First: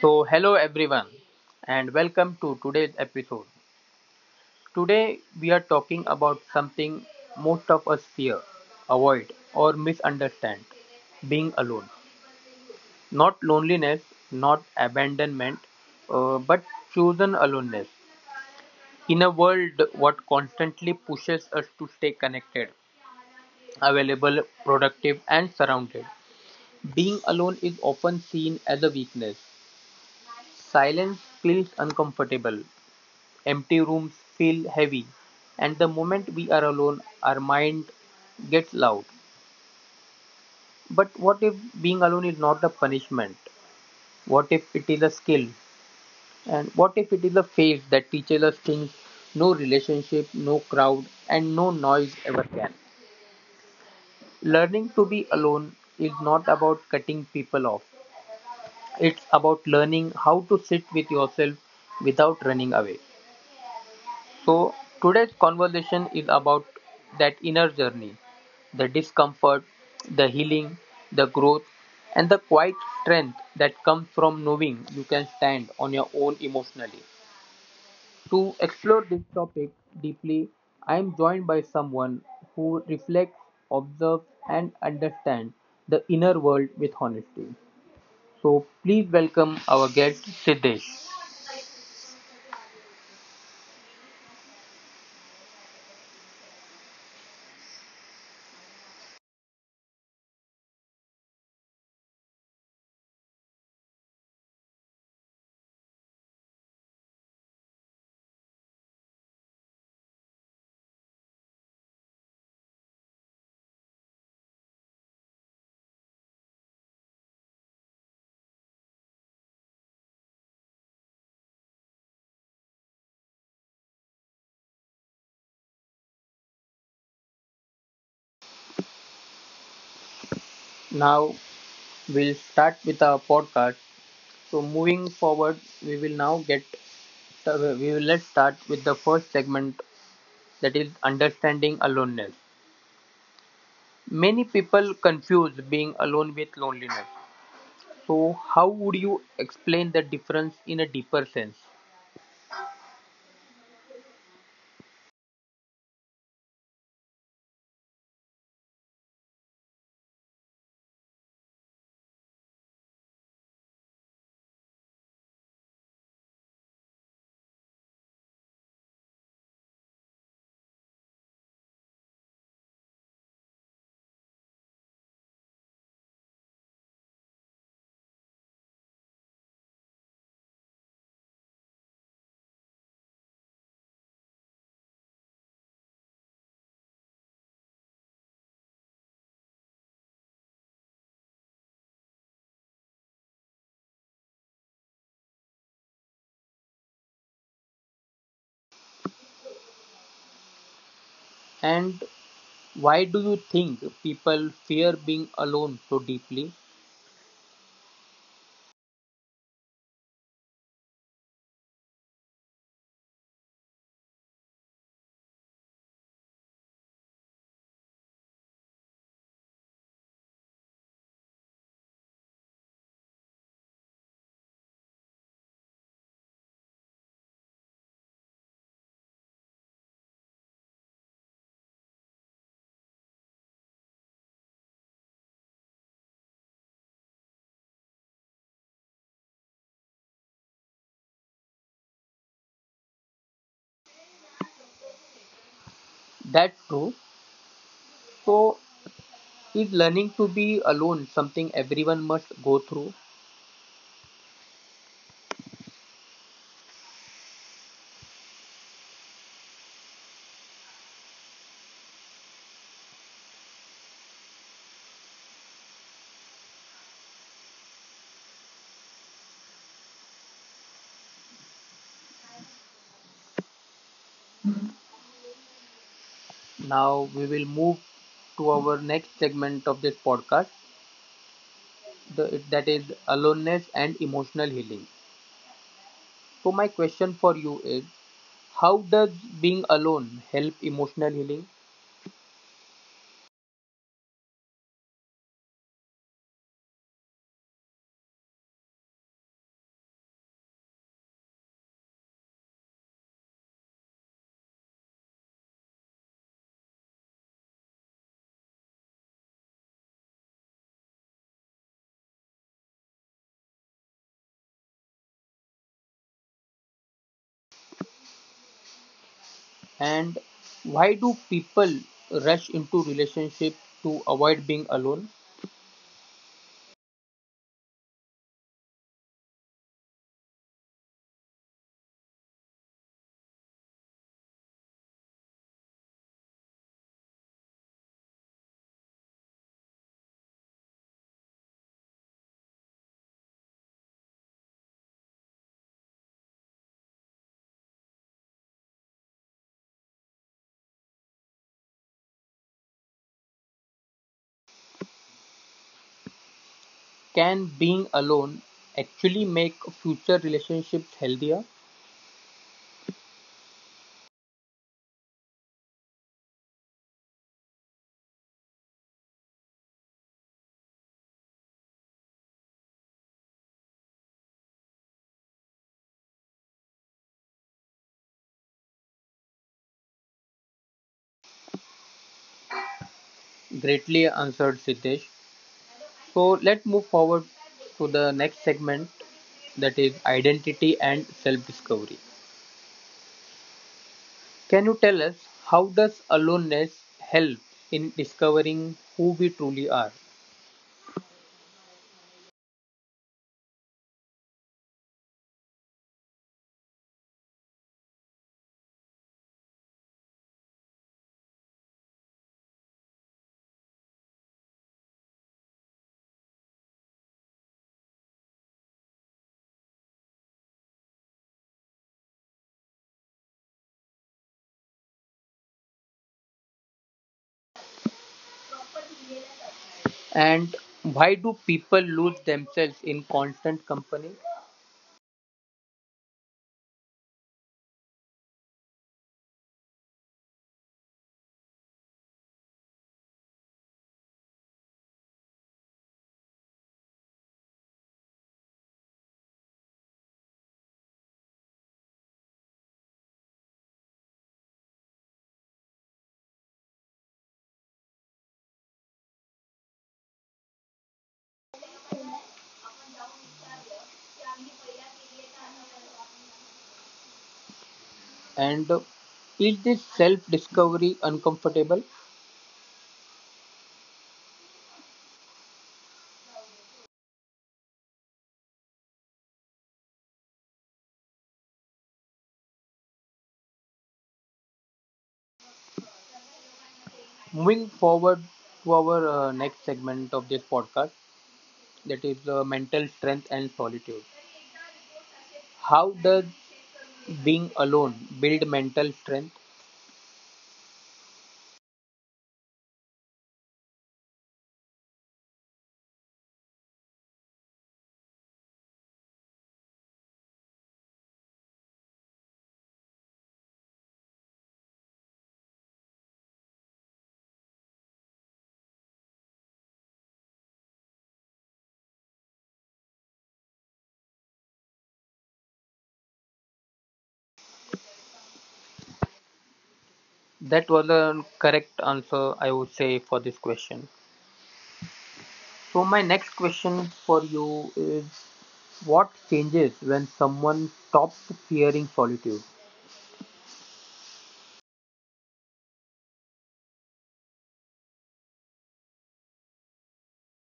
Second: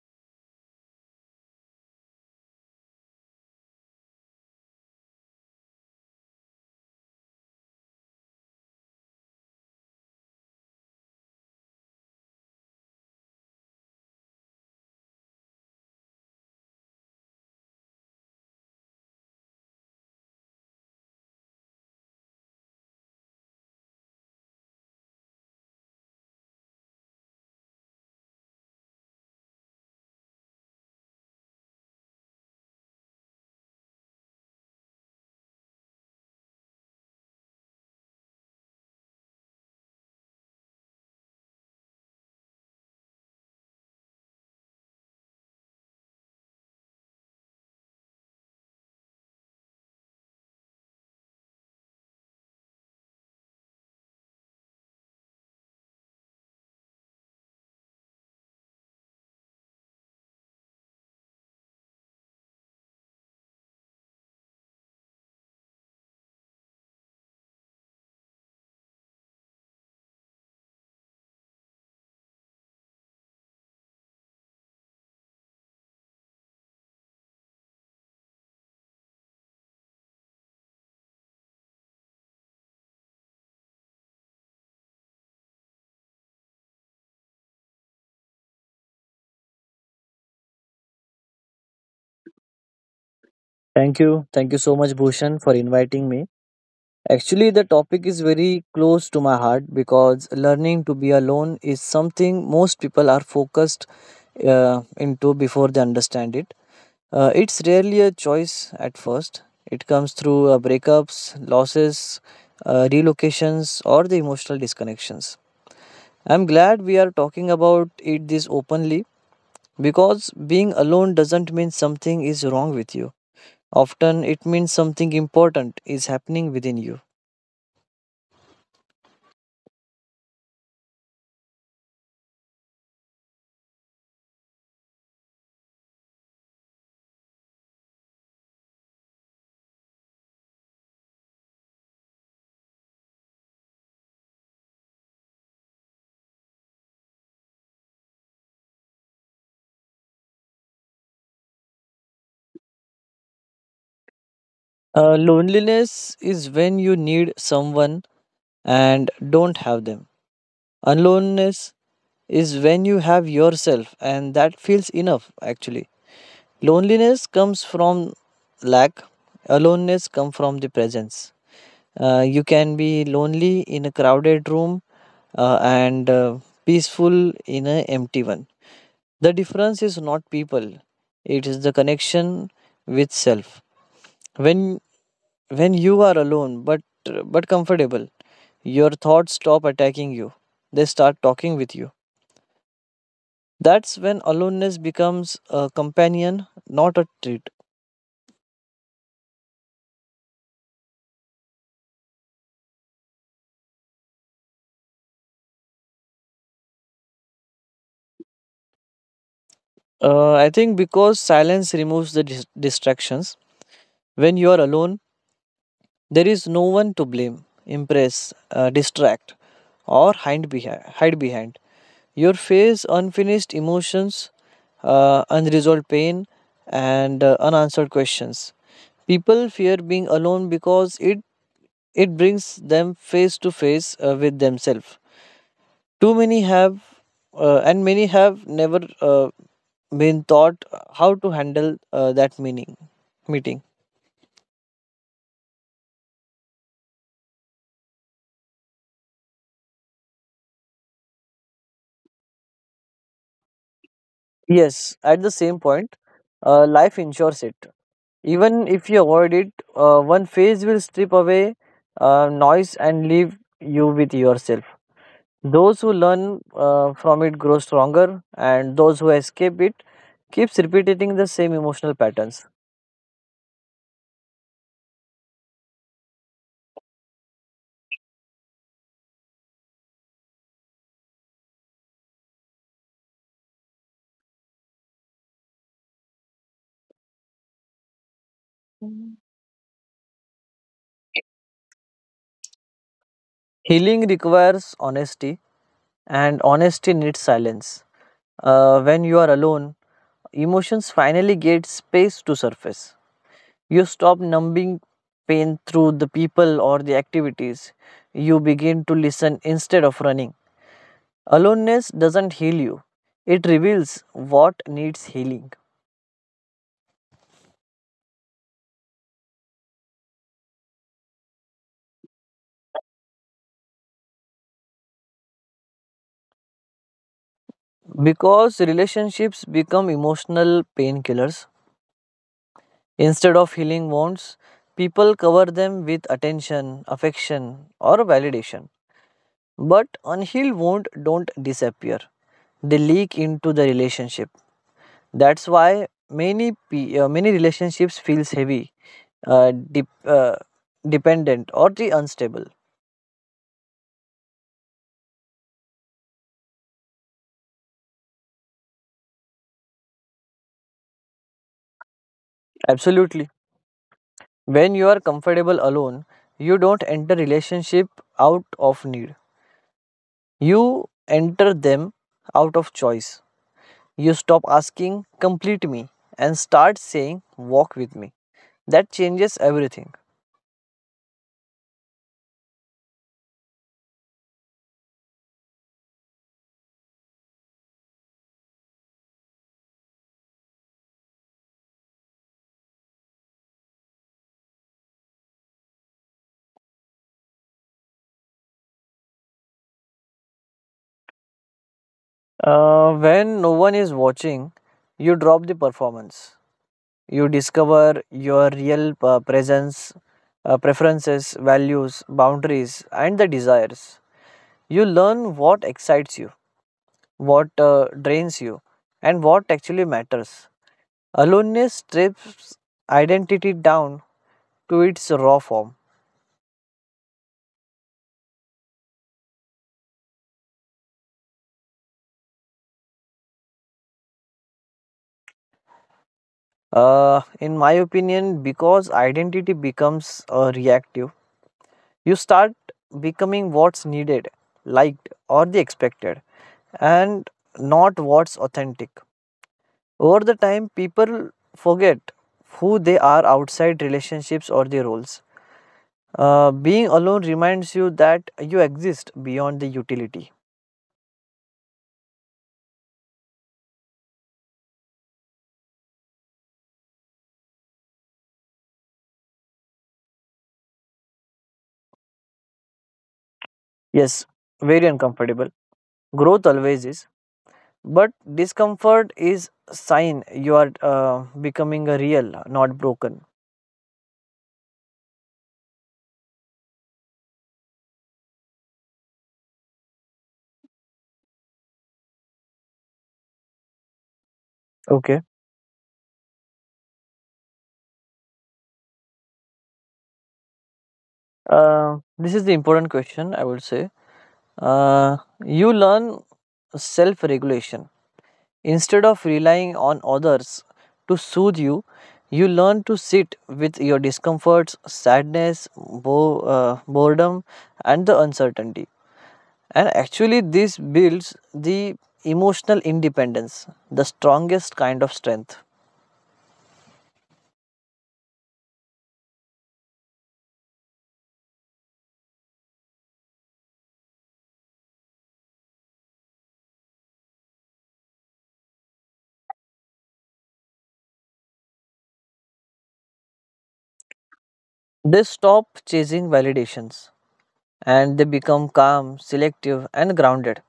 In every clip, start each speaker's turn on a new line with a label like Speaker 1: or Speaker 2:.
Speaker 1: So, hello everyone, and welcome to today's episode. Today, we are talking about something most of us fear, avoid, or misunderstand being alone. Not loneliness, not abandonment, but chosen aloneness. In a world what constantly pushes us to stay connected, available, productive, and surrounded, being alone is often seen as a weakness. Silence feels uncomfortable, empty rooms feel heavy, and the moment we are alone, our mind gets loud. But what if being alone is not a punishment? What if it is a skill? And what if it is a phase that teaches us things no relationship, no crowd, and no noise ever can? Learning to be alone is not about cutting people off, it's about learning how to sit with yourself without running away. So, today's conversation is about that inner journey, the discomfort, the healing, the growth, and the quiet strength that comes from knowing you can stand on your own emotionally. To explore this topic deeply, I am joined by someone who reflects, observes, and understands the inner world with honesty. So, please welcome our guest, Siddesh.
Speaker 2: Thank you. Thank you so much, Bhushan, for inviting me. Actually, the topic is very close to my heart because learning to be alone is something most people are focused into before they understand it. It's rarely a choice at first, it comes through breakups, losses, relocations, or the emotional disconnections. I'm glad we are talking about it this openly because being alone doesn't mean something is wrong with you. Often it means something important is happening within you.
Speaker 1: Now, we'll start with our podcast. So moving forward, we will now get we will let's start with the first segment, that is understanding aloneness. Many people confuse being alone with loneliness. So how would you explain the difference in a deeper sense?
Speaker 2: Loneliness is when you need someone and don't have them. Aloneness is when you have yourself and that feels enough actually. Loneliness comes from lack, aloneness comes from the presence. You can be lonely in a crowded room and peaceful in an empty one. The difference is not people, it is the connection with self. When when you are alone but comfortable, your thoughts stop attacking you. They start talking with you. That's when aloneness becomes a companion, not a treat.
Speaker 1: And why do you think people fear being alone so deeply?
Speaker 2: I think because silence removes the distractions. When you are alone, there is no one to blame, impress, distract, or hide behind. Hide behind. Your face, unfinished emotions, unresolved pain, and unanswered questions. People fear being alone because it brings them face to face with themselves. Too many have, and many have never been taught how to handle that meaning meeting.
Speaker 1: That's true. So is learning to be alone something everyone must go through?
Speaker 2: Yes, at the same point, life ensures it. Even if you avoid it, one phase will strip away noise and leave you with yourself. Those who learn from it grow stronger, and those who escape it keeps repeating the same emotional patterns.
Speaker 1: Now we will move to our next segment of this podcast, that is aloneness and emotional healing. So my question for you is how does being alone help emotional healing,
Speaker 2: Healing requires honesty, and honesty needs silence. When you are alone, emotions finally get space to surface. You stop numbing pain through the people or the activities. You begin to listen instead of running. Aloneness doesn't heal you, it reveals what needs healing.
Speaker 1: and why do people rush into relationship to avoid being alone?
Speaker 2: Because relationships become emotional painkillers instead of healing wounds, people cover them with attention, affection, or validation. But unhealed wounds don't disappear, they leak into the relationship. That's why many relationships feels heavy, uh, dep- uh, dependent, or the unstable.
Speaker 1: Can being alone actually make future relationships healthier?
Speaker 2: Absolutely. When you are comfortable alone, you don't enter relationship out of need. You enter them out of choice. You stop asking complete me and start saying walk with me. That changes everything.
Speaker 1: Greatly answered, Siddesh. So let's move forward to the next segment, that is identity and self discovery. Can you tell us how does aloneness help in discovering who we truly are?
Speaker 2: When no one is watching, you drop the performance. You discover your real presence, preferences, values, boundaries, and the desires. You learn what excites you, what drains you, and what actually matters. Aloneness strips identity down to its raw form.
Speaker 1: And why do people lose themselves in constant company?
Speaker 2: In my opinion, because identity becomes reactive, you start becoming what's needed, liked, or the expected, and not what's authentic. Over the time, people forget who they are outside relationships or their roles. Being alone reminds you that you exist beyond the utility.
Speaker 1: And is this self discovery uncomfortable?
Speaker 2: Yes, very uncomfortable. Growth always is, but discomfort is a sign you are becoming a real, not broken.
Speaker 1: Moving forward to our next segment of this podcast, that is mental strength and solitude.
Speaker 2: Okay.
Speaker 1: How does being alone build mental strength?
Speaker 2: This is the important question I would say. Uh, you learn self-regulation instead of relying on others to soothe you. You learn to sit with your discomforts, sadness, boredom, and the uncertainty. And actually, this builds the emotional independence, the strongest kind of strength.
Speaker 1: That was a correct answer, I would say, for this question. So, my next question for you is what changes when someone stops fearing solitude?
Speaker 2: They stop chasing validations and they become calm, selective, and grounded.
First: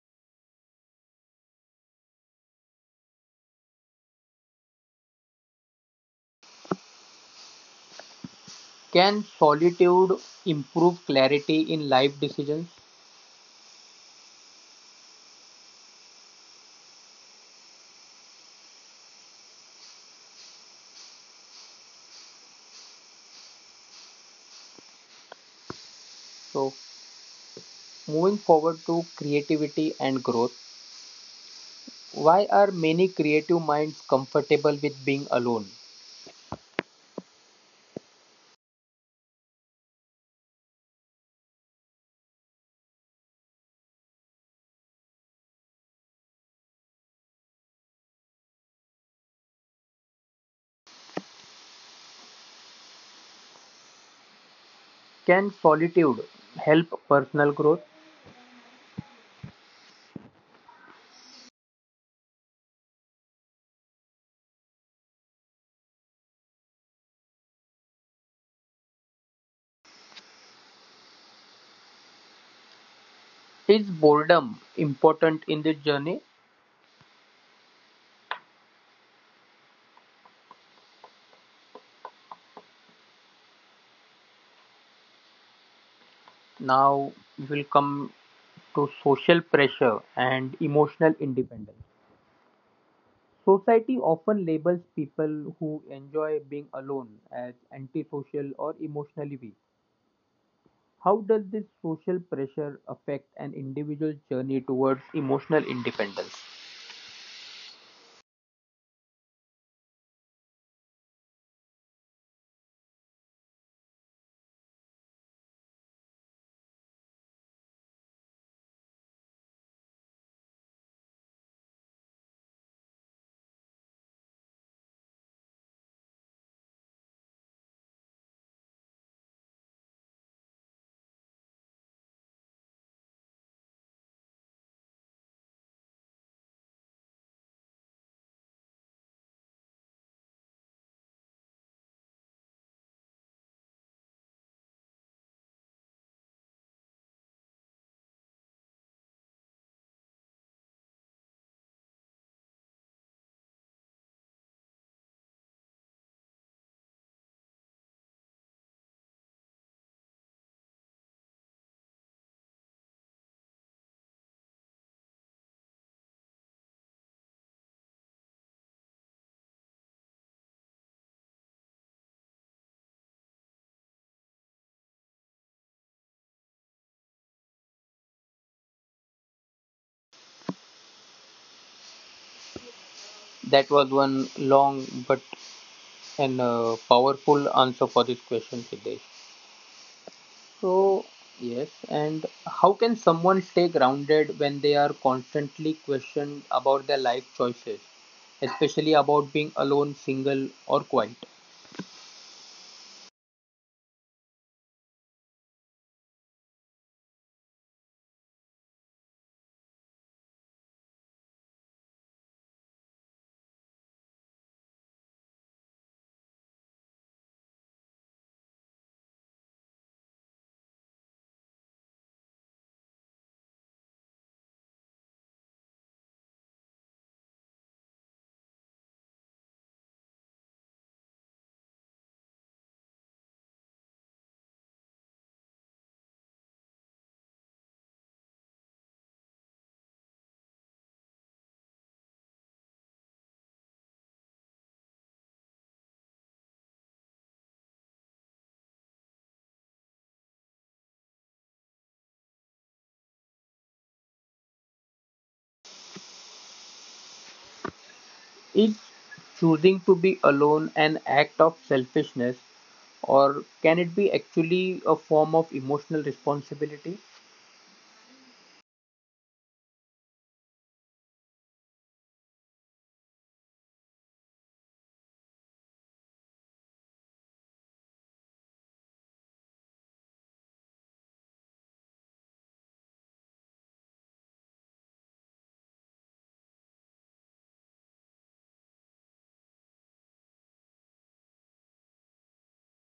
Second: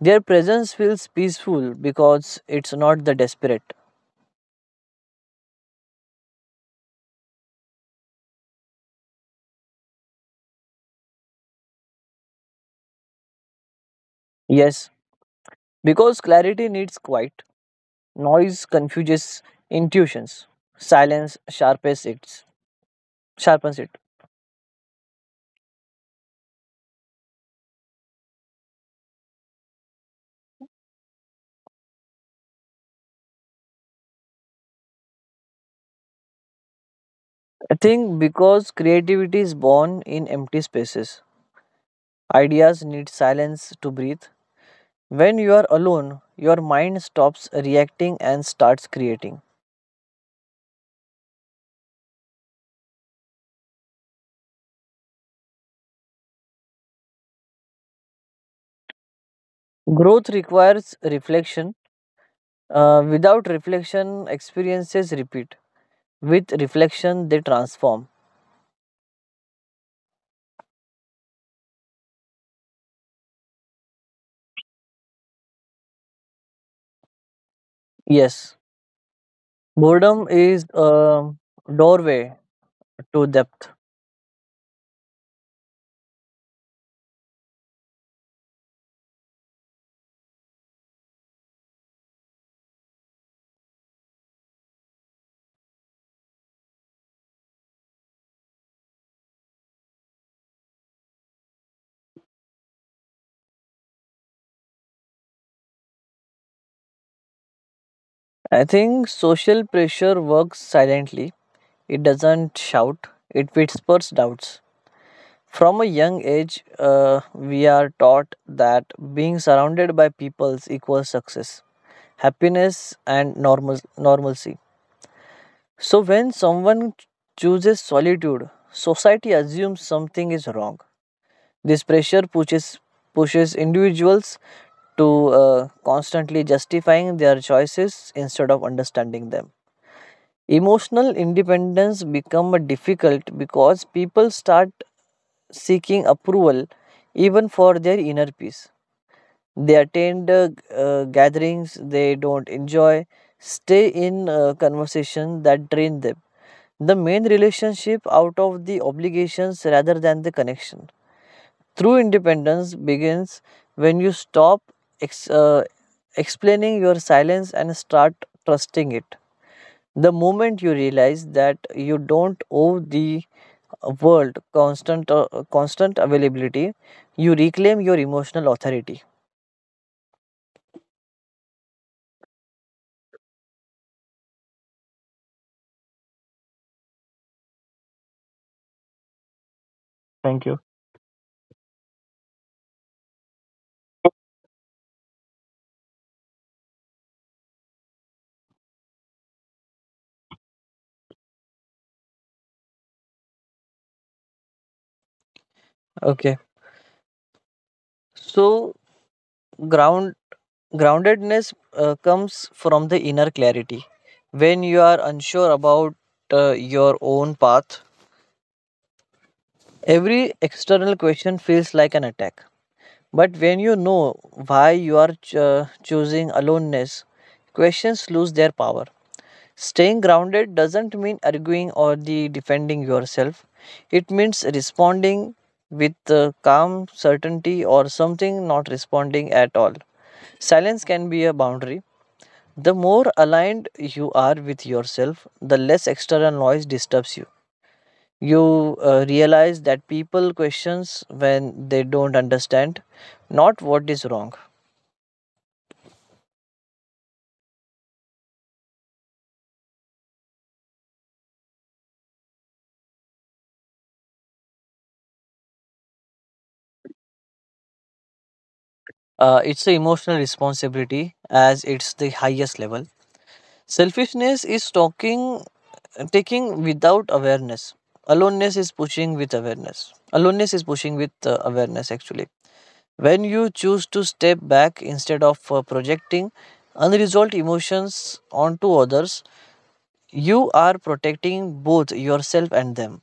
Speaker 2: Their presence feels peaceful because it's not the desperate.
Speaker 1: Can solitude improve clarity in life decisions?
Speaker 2: Yes, because clarity needs quiet, noise confuses intuitions, silence sharpens it. Sharpens it.
Speaker 1: So, moving forward to creativity and growth, why are many creative minds comfortable with being alone?
Speaker 2: I think because creativity is born in empty spaces. Ideas need silence to breathe. When you are alone, your mind stops reacting and starts creating.
Speaker 1: Can solitude help personal growth?
Speaker 2: Growth requires reflection. Without reflection, experiences repeat. With reflection, they transform.
Speaker 1: Is boredom important in this journey?
Speaker 2: Yes, boredom is a doorway to depth.
Speaker 1: Now, we will come to social pressure and emotional independence. Society often labels people who enjoy being alone as antisocial or emotionally weak. How does this social pressure affect an individual's journey towards emotional independence?
Speaker 2: I think social pressure works silently, it doesn't shout, it whispers doubts. From a young age, we are taught that being surrounded by people equals success, happiness and normalcy. So when someone chooses solitude, society assumes something is wrong. This pressure pushes individuals to constantly justifying their choices instead of understanding them. Emotional independence becomes difficult because people start seeking approval even for their inner peace. They attend gatherings they don't enjoy, stay in conversation that drain them. The main relationship out of the obligations rather than the connection. True independence begins when you stop ex- uh, explaining your silence and start trusting it. The moment you realize that you don't owe the world constant availability, you reclaim your emotional authority.
Speaker 1: That was one long but an powerful answer for this question, Siddesh.
Speaker 2: Thank you.
Speaker 1: So, yes, and how can someone stay grounded when they are constantly questioned about their life choices, especially about being alone, single, or quiet?
Speaker 2: Okay. So ground groundedness comes from the inner clarity. When you are unsure about your own path, every external question feels like an attack, but when you know why you are choosing aloneness, questions lose their power. Staying grounded doesn't mean arguing or the defending yourself, it means responding with calm certainty or something, not responding at all. Silence can be a boundary. The more aligned you are with yourself, the less external noise disturbs you. You realize that people questions when they don't understand, not what is wrong.
Speaker 1: Is choosing to be alone an act of selfishness, or can it be actually a form of emotional responsibility?
Speaker 2: It's an emotional responsibility as it's the highest level. Selfishness is talking, taking without awareness. Aloneness is pushing with awareness. Aloneness is pushing with awareness actually. When you choose to step back instead of projecting unresolved emotions onto others, you are protecting both yourself and them.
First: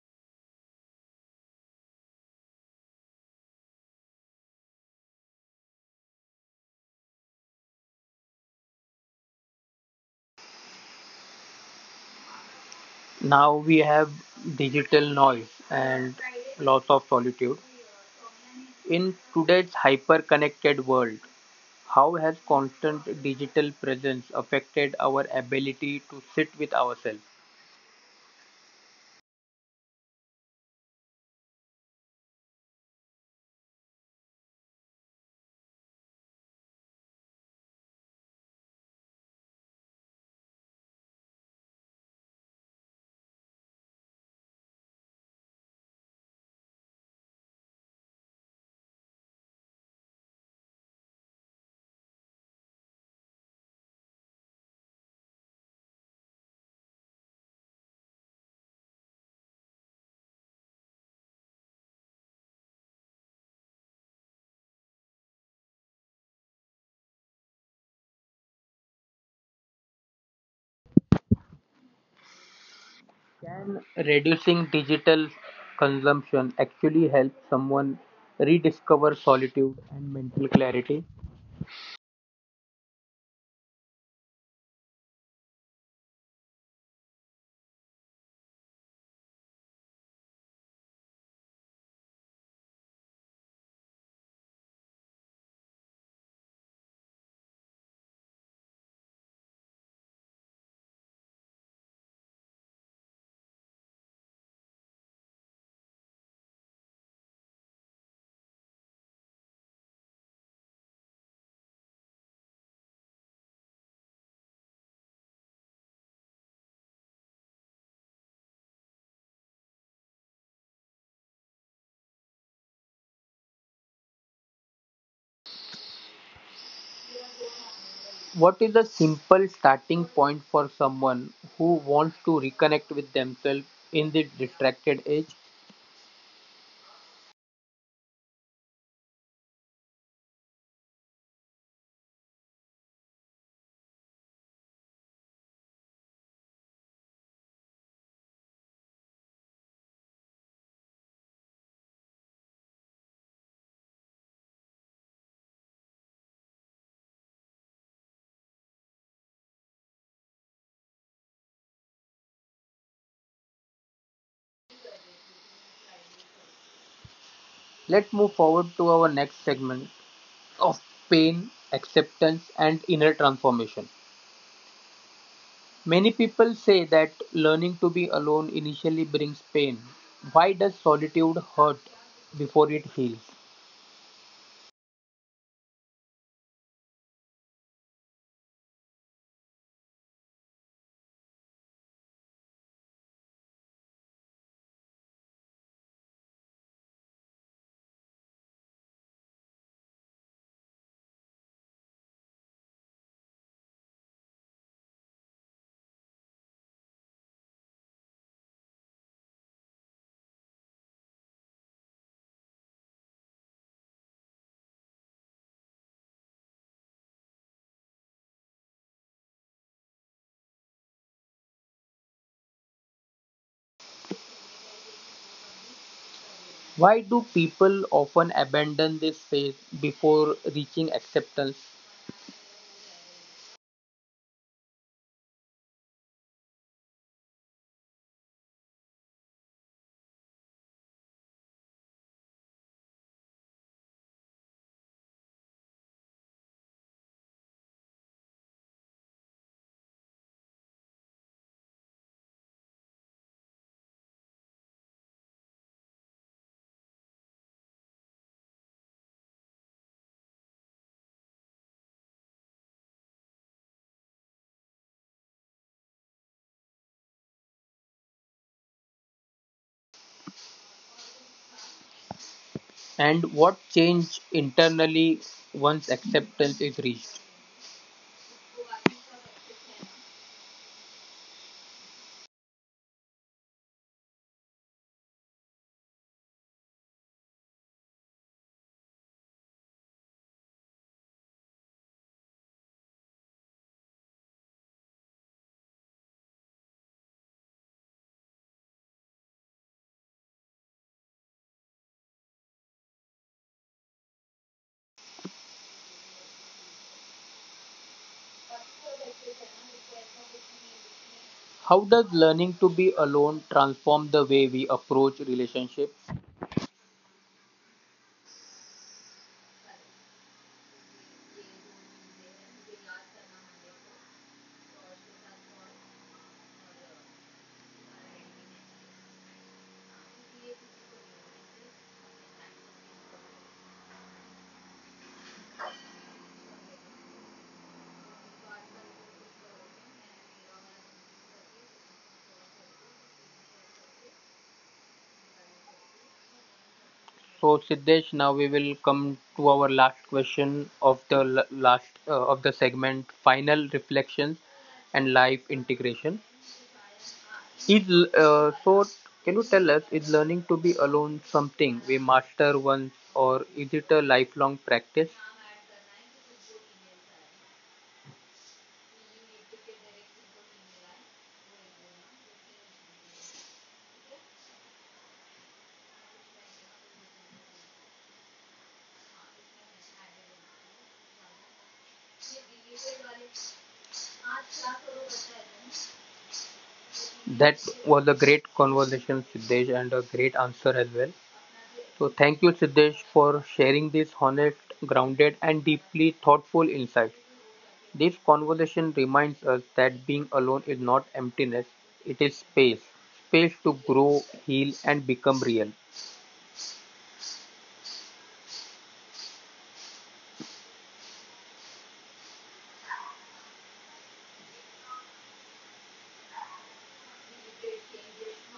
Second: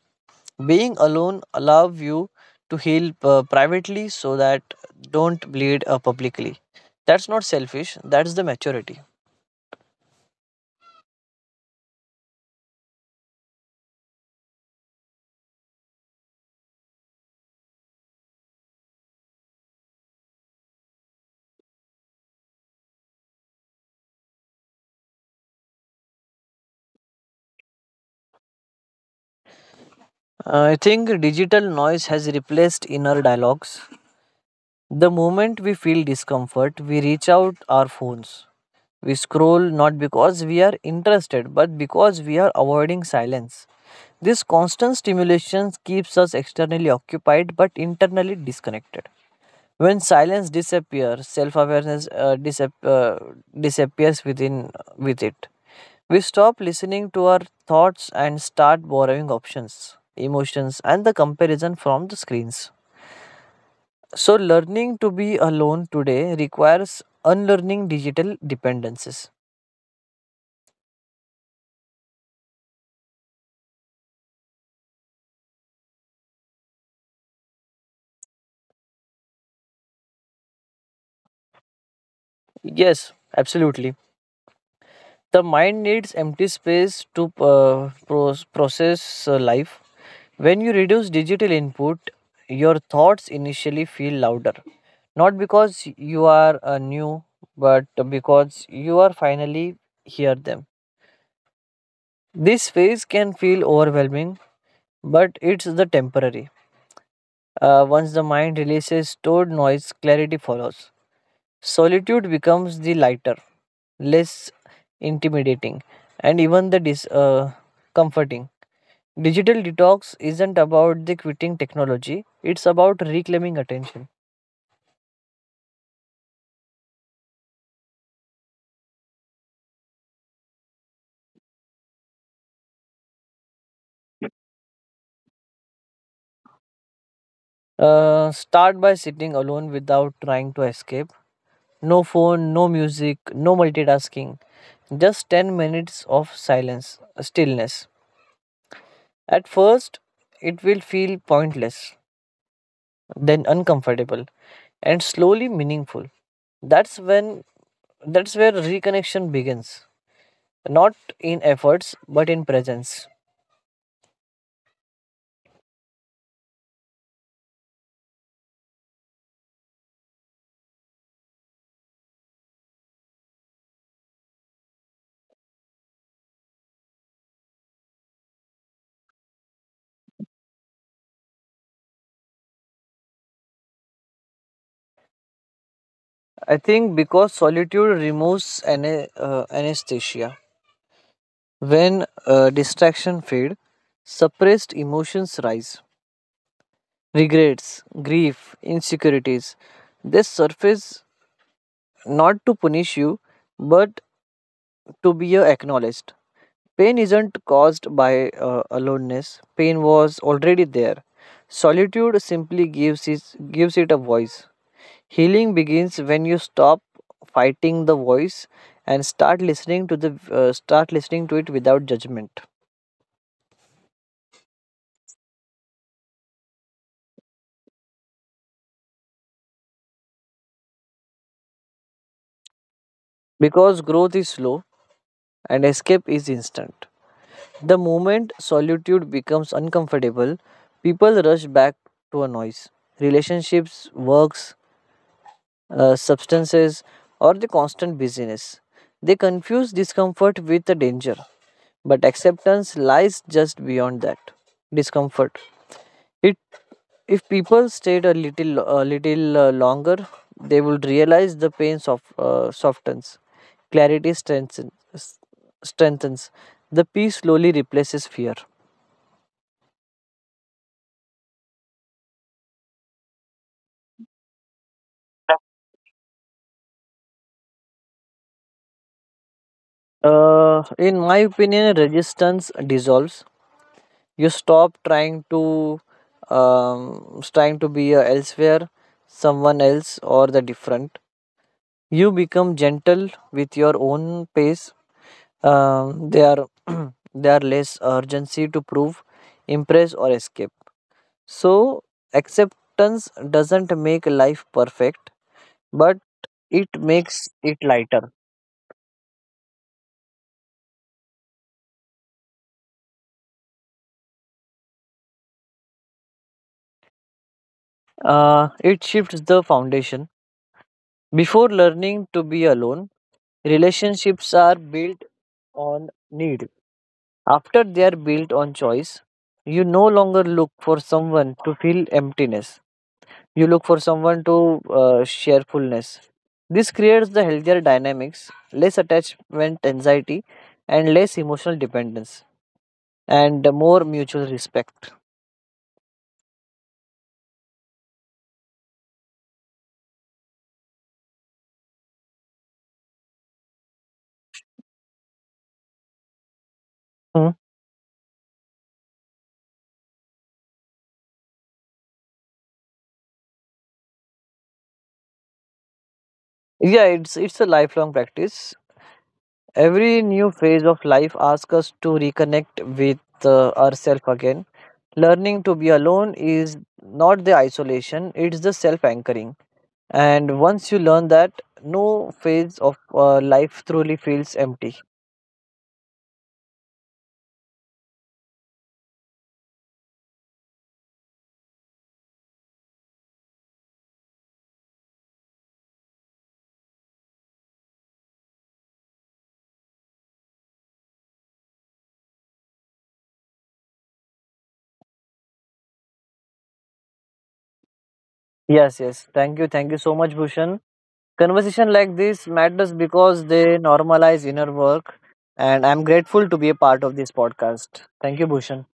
Speaker 2: Being alone allows you to heal privately so that don't bleed publicly. That's not selfish, that's the maturity.
Speaker 1: Now we have digital noise and loss of solitude. In today's hyper connected world, how has constant digital presence affected our ability to sit with ourselves?
Speaker 2: I think digital noise has replaced inner dialogues. The moment we feel discomfort, we reach out our phones. We scroll not because we are interested, but because we are avoiding silence. This constant stimulation keeps us externally occupied but internally disconnected. When silence disappears, self-awareness disappears with it. We stop listening to our thoughts and start borrowing options, emotions, and the comparison from the screens. So, learning to be alone today requires unlearning digital dependencies.
Speaker 1: Can reducing digital consumption actually help someone rediscover solitude and mental clarity?
Speaker 2: Yes, absolutely. The mind needs empty space to process life. When you reduce digital input, your thoughts initially feel louder. Not because you are new, but because you are finally hear them. This phase can feel overwhelming, but it's the temporary. Once the mind releases stored noise, clarity follows. Solitude becomes the lighter, less intimidating, and even the comforting. Digital detox isn't about the quitting technology, it's about reclaiming attention.
Speaker 1: What is a simple starting point for someone who wants to reconnect with themselves in the distracted age?
Speaker 2: Start by sitting alone without trying to escape. No phone, no music, no multitasking. Just 10 minutes of silence, stillness. At first, it will feel pointless, then uncomfortable, and slowly meaningful. That's when that's where reconnection begins, not in efforts but in presence.
Speaker 1: Let's move forward to our next segment of pain, acceptance, and inner transformation. Many people say that learning to be alone initially brings pain. Why does solitude hurt before it heals?
Speaker 2: I think because solitude removes anesthesia. When distraction fade, suppressed emotions rise. Regrets, grief, insecurities. They surface not to punish you, but to be acknowledged. Pain isn't caused by aloneness. Pain was already there. Solitude simply gives it a voice. Healing begins when you stop fighting the voice and start listening to it without judgment.
Speaker 1: Why do people often abandon this phase before reaching acceptance?
Speaker 2: Because growth is slow and escape is instant. The moment solitude becomes uncomfortable, people rush back to a noise. Relationships, works, substances, or the constant busyness. They confuse discomfort with the danger, but acceptance lies just beyond that discomfort. It, if people stayed a little longer, they would realize the pain softens, clarity strengthens, strengthens. The peace slowly replaces fear.
Speaker 1: And what change internally once acceptance is reached?
Speaker 2: In my opinion, resistance dissolves. You stop trying to be elsewhere, someone else or the different. You become gentle with your own pace. There are There are less urgency to prove, impress or escape. So acceptance doesn't make life perfect, but it makes it lighter.
Speaker 1: How does learning to be alone transform the way we approach relationships?
Speaker 2: Uh, it shifts the foundation. Before learning to be alone, relationships are built on need. After, they are built on choice. You no longer look for someone to fill emptiness. You look for someone to share fullness. This creates the healthier dynamics, less attachment anxiety, and less emotional dependence, and more mutual respect.
Speaker 1: So Siddesh, now we will come to our last question of the l- last of the segment, final reflections and life integration.
Speaker 2: Hmm.
Speaker 1: Is so? Can you tell us, is learning to be alone something we master once, or is it a lifelong practice?
Speaker 2: Yeah, it's a lifelong practice. Every new phase of life asks us to reconnect with ourselves again. Learning to be alone is not the isolation; it's the self anchoring. And once you learn that, no phase of life truly feels empty.
Speaker 1: That was a great conversation, Siddesh, and a great answer as well. So, thank you, Siddesh, for sharing this honest, grounded, and deeply thoughtful insight. This conversation reminds us that being alone is not emptiness, it is space, space to grow, heal, and become real.
Speaker 2: Yes, yes. Thank you. Thank you so much, Bhushan. Conversation like this matters because they normalize inner work. And I'm grateful to be a part of this podcast. Thank you, Bhushan.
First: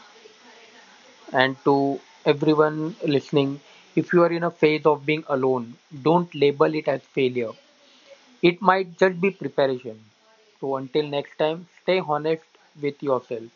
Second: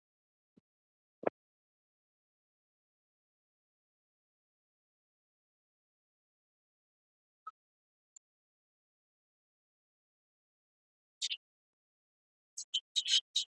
Speaker 1: And to everyone listening, if you are in a phase of being alone, don't label it as failure. It might just be preparation. So until next time, stay honest with yourself,